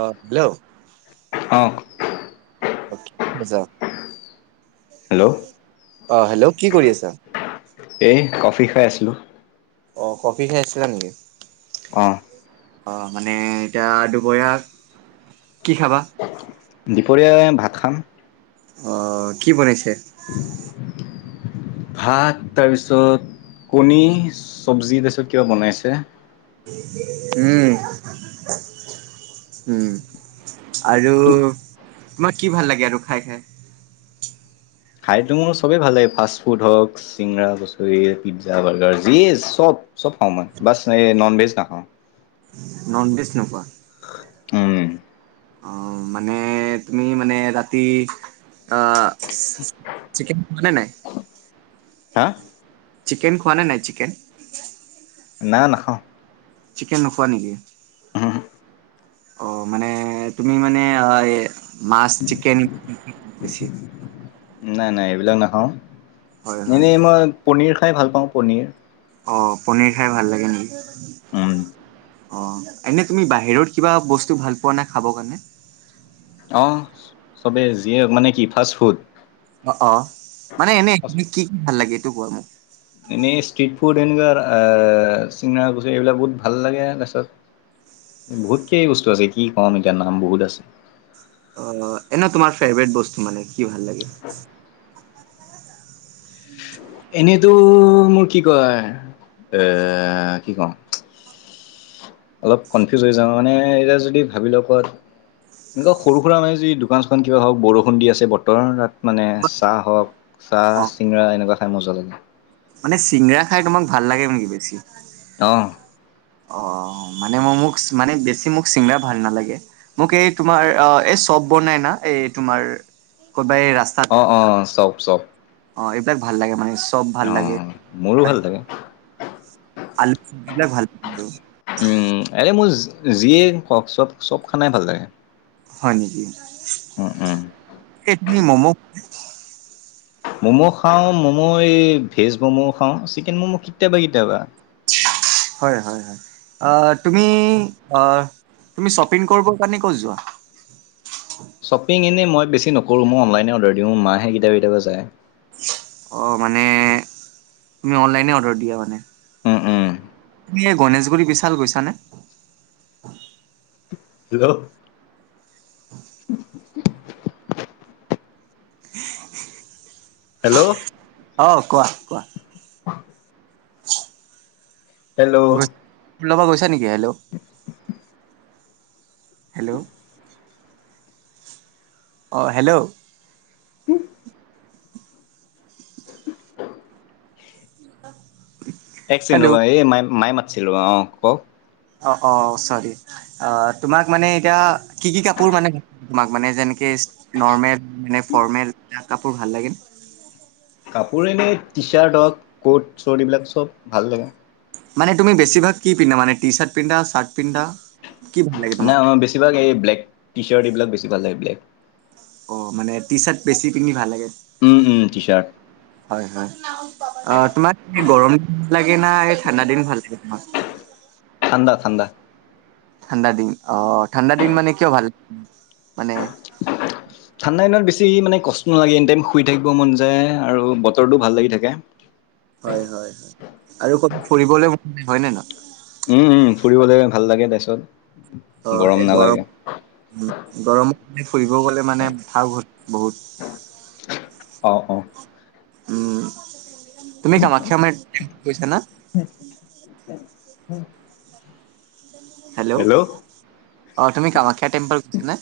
অ hello অ অ আছা হেল্ল' আহ হেল্ল' কি কৰি আছা এ কফি খাই আছিলোঁ অ কফি খাই আছিলা নেকি আহ অ মানে এতিয়া দুপৰাক কি খাবা দুপৰীয় ভাত খাম অ কি বনাইছে [inaudible] ভাত তাৰপিছত কণী চব্জি তাৰপিছত কিবা বনাইছে উম উম আৰু তোমাক কি ভাল লাগে আৰু খাই খাই খাইটো মোৰ চবেই ভাল লাগে ফাষ্ট ফুড হওক চিঙৰা কছৰি পিজ্জা বাৰ্গাৰ যিয়ে চব চব খাওঁ মই বাছ এই নন ভেজ নাখাওঁ ননভেজ নকা উম অ মানে তুমি মানে ৰাতি অ চিকেন খোৱা নে নাই হা চিকেন খোৱা নে নাই চিকেন নাই নাখাওঁ চিকেন নোখোৱা নেকি আহ অ মানে তুমি মানে অ মাছ চিকেন নাই নাই এইবিলাক নাখাওঁ হয় হয় এনেই মই পনিৰ খাই ভাল পাওঁ পনীৰ অ পনিৰ খাই ভাল লাগে নেকি অ এনে তুমি বাহিৰত কিবা বস্তু ভাল পোৱা নাই খাব কাৰণে অ চবে যিয়ক মানে কি ফাষ্ট ফুড অ অ মানে এনে কি কি ভাল লাগে এইটো কোৱা মোক এনে সষ্ট্ৰীট ফুড এনেকুৱ চিঙনা কুছু এইবিলাক বহুত ভাল লাগে তছত বহুতকেই বস্তু আছে কি কম এতিয়া নাম বহুত আছে অ এনে তোমাৰ ফেভাৰট বস্তু মানে কি ভাল লাগে এনেইতো মোৰ কি কয় এ কি কওঁ অলপ কনফিউজ হৈ যাওঁ মানে এতিয়া যদি ভাবি লওঁ ক'ত এনেকুৱা সৰু সুৰা মানে যি দোকান চোকান কিবা হওক বৰষুণ দি আছে বতৰ তাত মানে চাহ হওক চাহ অ চিঙৰা এনেকুৱা খাই মজা লাগে মান চিংৰা খাই তোমাক ভাল লাগে মেকি বছি অ অ অ মানে মই মোক মানে বেছি মোক চিঙৰা ভাল নালাগে মোক এই তোমাৰ অ ব ব নাই না এই তোমাৰ ক'বা এই ৰাস্তাত অ অ চব চব অ এইবিলাক ভাল লাগে মানে চব ভাল অ লাগে মোৰো ভাল লাগে আলু চব্জিিবিলাক ভাল লাগিলো আৰে মোৰ যিয়েওক চব চব খানাই ভাল লাগে হয় নেকি উম উম ইডলি মমো ম'ম' খাওঁ ম'ম' ভেজ ম'ম' খাওঁ চিকেন মম' কেতিয়াবা কেতিয়াবা হয় হয় হয় তুমি তুমি শ্বপিং কৰিব কাৰণে ক' যোৱা শ্বপিং এনেই মই বেছি নকৰোঁ মই অনলাইনে অৰ্ডাৰ দিওঁ মাহে কেতিয়াবা কেতিয়াবা যায় অ মানে তুমি অনলাইনে অৰ্ডাৰ দিয়া মানে উম উম। তুমি এই গণেশগুৰি বিশাল গৈছানে হেল্ল। [inaudible] হেল্ল'। অ, কোৱা, কোৱা। হেল্ল'। স্কুলৰ পৰা গৈছা, নেকি হেল্ল'। হেল্ল'। অ, হেল্ল'। [inaudible] [inaudible] একচিন হেল্ল' ৰবা, এই ম, মায়ে মাতিছিল ৰ, অ, কক। অ, অ, চৰি অ, তোমাক মানে এতিয়া কি, কি কাপোৰ মানে তোমাক মানে যেনেকে নৰ্মেল, মানে ফৰ্মেল, এ, কাপোৰ ভাল লাগে নে। কাপৰে এনেই টি চাৰ্ট হওক, ক'ট চৰ্ট এইবিলাক চব ভাল লাগে। মানে তুমি বেছিভাগ কি পিন্ধা মানে টি চাৰ্ট পিন্ধা, চাৰ্ট পিন্ধা? কি ভাল লাগে নাই, তোমাক মই বেছিভাগ এই ব্লেক টি চাৰ্ট, এইবিলাক বেছি ভাল লাগে, ব্লেক অ' মানে টি চাৰ্ট বেছি পিন্ধি ভাল লাগে, উম উম টি চাৰ্ট। হয়', হয়। অ', তোমাৰ গৰম দিন লাগে না? এই, ঠাণ্ডা দিন ভাল লাগে তোমাৰ? ঠাণ্ডা, ঠাণ্ডা। ঠাণ্ডা দিন, অ, ঠাণ্ডা দিন মানে কিয় ভাল লাগে। ঠাণ্ডা দিনত বেছি বেছি মানে কষ্ট নালাগে, এনি টাইম শুই থাকিব মন যায়, আৰু বতৰটো ভাল লাগি থাকে। হয়, হয়, হয় আৰু কবাত ফুৰিবলৈ মন হয় নে নহয়? উম', উম' ফুৰিবলৈ ভাল লাগে, তাৰ পিছত অ', এই গৰম, উ' গৰমত ফুৰিব গলে মানে ভাল বহুত অ', অ' উম' তুমি কামাখ্যা মন্দিৰ গৈছা না? হেল্ল', অ', তুমি কামাখ্যা টেম্পল গৈছা নে?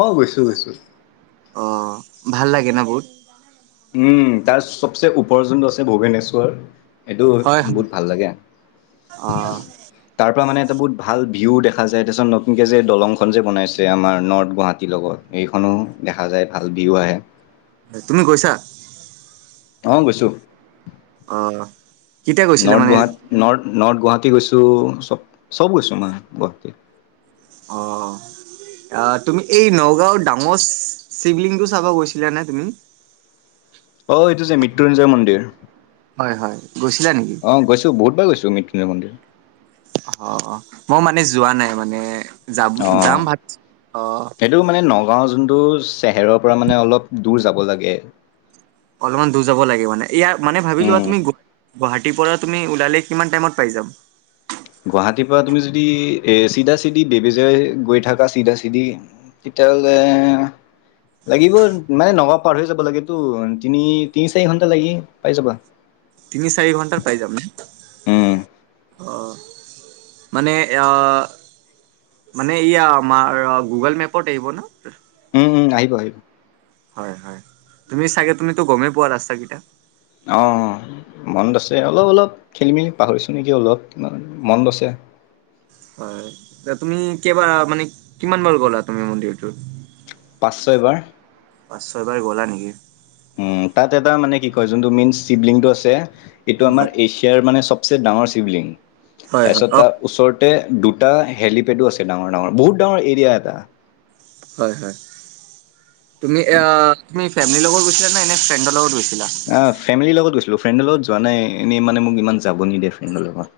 অ', গৈছোঁ, গৈছোঁ। অ', ভাল লাগে ন' বহুত। উম, তাৰ চবচে উপৰত যোনটো আছে ভূৱনেশ্বৰ এইটো হয় হয় বহুত ভাল লাগে, অ তাৰ পৰা মানে এটা বহুত ভাল ভিউ দেখা যায়, তাৰপিছত নতুনকে যে দলংখন যে বনাইছে, আমাৰ নৰ্থ গুৱাহাটীৰ লগত এইখনো দেখা যায়, ভাল ভিউ আহে। তুমি গৈছা? অ', গৈছোঁ। অহ। North Guwahati, north north Guwahati গৈছোঁ, চব, চব গৈছোঁ, মই গুৱাহাটীৰ। অহ। অ', তুমি এই নগাঁওৰ ডাঙৰ শিৱলিংটো চাব গৈছিলা নে তুমি? অ', এইটো যে মৃত্যুঞ্জয় মন্দিৰ। হয় হয় গৈছিলা নেকি? অ', গৈছোঁ, বহুতবাৰ গৈছোঁ মৃত্যুঞ্জয় মন্দিৰ। অ', অ', মই মানে যোৱা নাই, মানে যাম, অ যাম, [unintelligible] অ'। গাওঁ যোনটো চেহেৰৰ পৰা মানে অলপ দূৰ যাব লাগে। অলপমান দূৰ যাব লাগে মানে, ইয়াৰ মানে ভাবি লোৱা, উম, তুমি গুৱাহাটীৰ পৰা তুমি ওলালে কিমান টাইমত পাই যাম? গুৱাহাটীৰ পৰা তুমি যদি, এই চিধা চিধি বেবেজীয়া গৈ থাকা, চিধা চিধি তেতিয়াহ'লে লাগিব মানে নগাঁও পাৰ হৈ যাব লাগেতো, তিনি তিনি চাৰি ঘন্টা লাগি পাই যাবা। তিনি চাৰি ঘণ্টাত পাই যামনে? উম, অ', মানে অ' মানে ইয়া, আমাৰ গুগল মেপত আহিব ন? উম, আহিব আহিব। হয় হয়, তুমি চাগে, তুমিতো গমেই পোৱা ৰাস্তা কেইটা। অ', মনত আছে, অলপ অলপ খেলি মেলি পাহৰিছোঁ নেকি, অলপ মনত আছে। হয়, তুমি কেইবাৰ মানে কিমান বাৰ গ'লা তুমি মন্দিৰটোত? পাঁচ ছয়বাৰ। পাঁচ ছয়বাৰ গ'লা নেকি? উম, তাত এটা মানে কি কয়, যোনটো মেইন শিৱলিংটো আছে, এইটো হয় আমাৰ এছিয়াৰ মানে চব ডাঙৰ শিৱলিঙ্গ, হয় হয় তাৰপিছত অ তাৰ ওচৰতে দুটা হেলিপেডো আছে ডাঙৰ ডাঙৰ, বহুত ডাঙৰ এৰিয়া এটা হয় হয়, তুমি তুমি এই ফেমিলিৰ লগত গৈছা নে এনে ফ্ৰেণ্ডৰ লগত গৈছা? অহ, ফেমিলিৰ লগত গৈছিলোঁ, ফ্ৰেণ্ডৰ লগত যোৱা নাই, এনেই মানে মোক ইমান যাব নিদিয়ে ফ্ৰেণ্ডৰ লগত।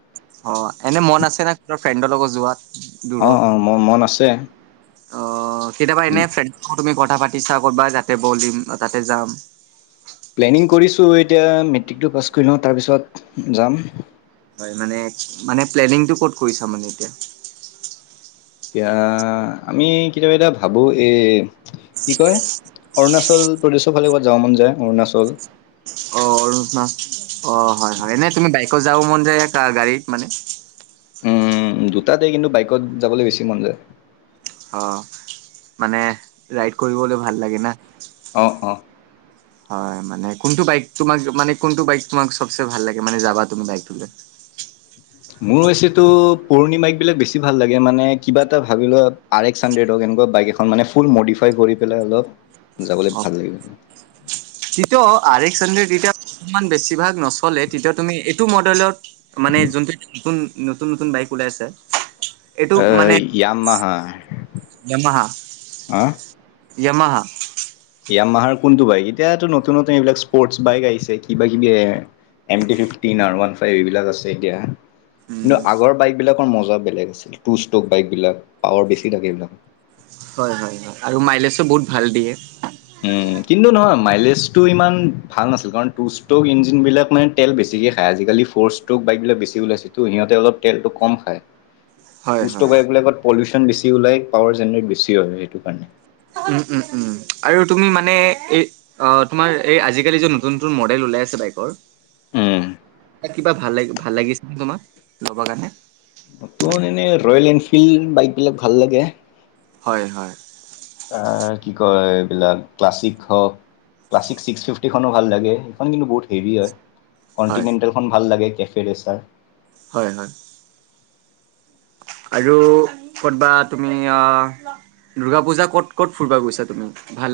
অ', এনেই মন আছেনে? কোনো ফ্ৰেণ্ডৰ লগত যোৱাত? অ', দূৰত অ', মোৰ মন আছে। অ', কেতিয়াবা এনে ফ্ৰেণ্ড তুমি কথা পাতিছা, কৰবাত যাতে বলিম, তাতে যাম প্লেনিং কৰিছোঁ এতিয়া মেট্ৰিকটো পাছ কৰি লওঁ, তাৰপিছত যাম। হয় মানে, মানে প্লেনিংটো ক'ত কৰিছা মানে এতিয়া? এতিয়া, আমি কেতিয়াবা কেতিয়াবা ভাবো এই কি কয় অৰুণাচল প্ৰদেশৰ ফালে ক'ৰবাত যাব মন যায়, অৰুণাচল অ'। অ', হয় হয়, এনেই তুমি বাইকত যাব মন যায় নে গাড়ীত মানে? উম, দুটাতেই, কিন্তু বাইকত যাবলৈ বেছি মন যায়। অ, মানে ৰাইড কৰিবলৈ ভাল লাগে না। অ', অ'। হয় মানে কোনটো বাইক তোমাক মানে কোনটো বাইক তোমাক চবে ভাল লাগে মানে যাবা তুমি বাইকটোলৈ উ [inaudible] মোৰ বেচি টো পুৰণি বাইক বিলাক বেছি ভাল লাগে মানে কিবা এটা ভাবি লোৱা আৰ এক্স হান্দ্ৰেদ বাইক এখন মানে ফুল মডিফাইড কৰি পেলাই, অলপ যাবলৈ ভাল লাগিব। তেতিয়াও আৰ এক্স হান্দ্ৰেদ তেতিয়ামান বেছিভাগ নচলে তেতিয়া তুমি এইটো মডেলত মানে যোনটো নতুন, নতুন, নতুন বাইক ওলাই আছে। এইটো মানে অ' য়ামাহা য়ামাহা হা য়ামাহা য়ামাহাৰ কোনটো বাইক এতিয়াতো নতুন, নতুন এইবিলাক স্পৰ্টছ বাইক আহিছে কিবা, কিবি M T fifteen R one five এইবিলাক আছে এতিয়া কিন্তু উম আগৰ বাইক বিলাকৰ মজা বেলেগ আছিল টু ষ্টক বাইক বিলাক পাৱাৰ বেছি থাকে এইবিলাক হয়, হয়, হয় আৰু মাইলেজো বহুত ভাল দিয়ে। উম কিন্তু নহয় মাইলেজটো ইমান ভাল নাছিল কাৰণ টু ষ্ট্ৰক ইঞ্জিনবিলাক মানে তেল বেছিকে খায় আজিকালি ফৌৰ ষ্টক বাইক বিলাক বেছিক ওলাইছেটো সিহঁতে অলপ তেলটো কম খায়। টো হয় ষ্টক হয় বাইক বিলাকত পলিউচন বেছি ওলাই পাৱাৰ জেনেৰেট বেচি হয় সেইটো কাৰণে উম, উম, উম, আৰু তুমি মানে এই অ, তোমাৰ এই আজিকালি যে নতুন, নতুন মডেল ওলাই আ বাইকৰ উম কিবা ভাল ল ভাল লাগিছে ন তোমাক ল'ব কাৰণে নতুন এনে ৰয়েল এনফিল্ড বাইক বিলাক ভাল লাগে। হয়, হয়। ত, কি কয় এইবিলাক ক্লাছিক হওক। ক্লাছিক ছিক্স ফিফটিখনো ভাল লাগে। সেইখন কিন্তু বহুত হেভি হয়। হয় কণ্টিনেণ্টেলখন ভাল লাগে, কেফে ৰেচাৰ। হয়, হয়। আৰু কৰ'তবা তুমি আহ দুূৰ্গা পূজা ক'ত, কত ফুব গৈছা তুমি? ভাল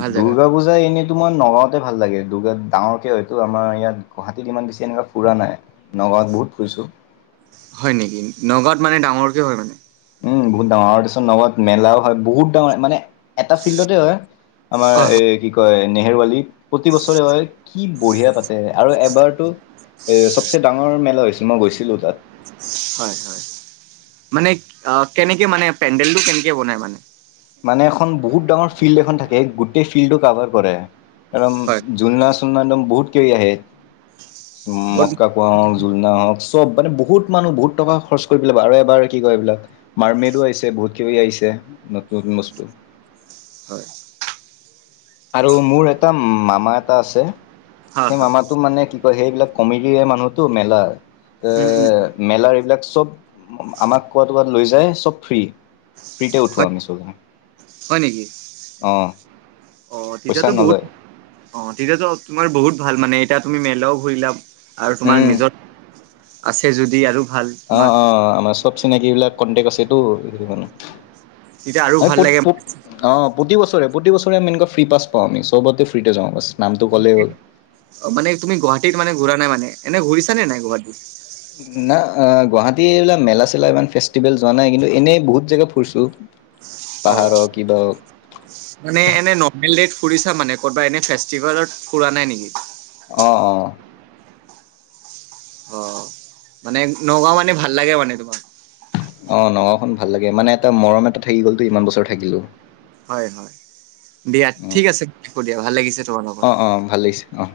ভাল জেগাত দুূৰ্গা পূজা এনেই তোমাৰ নলদ তে, ভাল লাগে দুৰ্গ ডাঙৰকে হয়তো আমাৰ ইয়াত গাহাটীত ইমান বেছি এনেকুৱা ফুৰা নাই নগাঁৱত বহুত ফুৰিছোঁ। হয়, নেকি নগাঁৱ মানে ডাঙৰকে হয় মানে। উম, বহুত ডাঙৰ আৰু তাৰপিছত নগত মেলাও হয় বহুত ডাঙৰ মানে। এটা ফিল্ডতে হয় আমাৰ অ এ, কি কয় নেহেৰুৱালী প্ৰতি বছৰে হয় কি বঢ়িয়া পাতে। আৰু এবাৰতো এ, চবচে ডাঙৰ মেলা হৈছিল, মই গৈছিলো তাত। হয়, হয়, মানে কেনেকে মানে পেডেলটো কেনেকে বনাই মানে মানে এখন বহুত ডাঙৰ ফিল্ড এখন থাকে। গোটেই ফিল্ডটো কাভাৰ কৰে। কাৰম হয় ঝুলনা, চুলনা একদম বহুত কে আহ বহুত মটকা কুঁৱা হওক, জোলনা হওক চব মানে বহুত মানুহ বহুত টকা খৰচ কৰি পেলাই আৰু এবাৰ কি কয় এইবিলাক মাৰ্মেডো আহিছে বহুত কিব আহিছে। নতুন বস্তু হয়। আৰু মোৰ এটা মামা এটা আছে, হয় সেই হয় মামাটো মানে কি সেইবিলাক কমিডিৰে মানুহতো মেলা ত, উম উম মেলাৰ এইবিলাক চব আমাক ক'বাত, ক'ৰবাত লৈ যায় চব ফ্ৰী। ফ্ৰীতে উঠোঁ, হয় আমি চব অ'। হয় নেকি অ, পইচা তেতিয়াতো বহুত নলয় অ, তেতিয়াতো তোমাৰ বহুত ভাল মানে এতিয়া তুমি মেলাও ঘূৰিলা। আৰু তোমাৰ উম নিজৰ আছে যদি আৰু ভাল অ', তোমাক অ', আমাৰ চব চিনাক বিলাক কন্টেকট আছে। তেতিয়া আৰু মি, প, ভাল লাগে প, অ'। প্ৰতি বছৰে প্ৰতি বছৰেমেনেকুৱা ফ্ৰী পা পাওঁ আমি চবতে ফ্ৰীতে যাওঁ বাছ নামটো ক'লে অ মে তুমি গাহীত মানে ঘুৰা নাই মান এনে ঘূৰিছ নে নাই গুৱাহাটী ন গুৱাহাটী এইবিলাক মেলা চেলা ইমান ফেষ্টিভেল যোৱা নাই কিন্তু এনেই বহুত জেগা ফুুৰছোঁ অ পাহাৰৰ কি দ মানে এনে নৰ্মেল ডট ফুৰিছা মানে কৰ'বা এনে ফেষ্টিভেলত ফুৰা নাই নেকি অ', অ', অ মানে নগাঁও মানে ভাল লাগে মানে তোমাক অ নগাওখনন ভাল লাগে মানে এটা মৰম এটা থাকি গ'লত ইমান বছৰ থাকিলো হয় হয় দিয়া ঠিক আছে হ দিয়া ভাল লাগিছে তোমাৰ লগত অ অ ভাল লাগিছে অ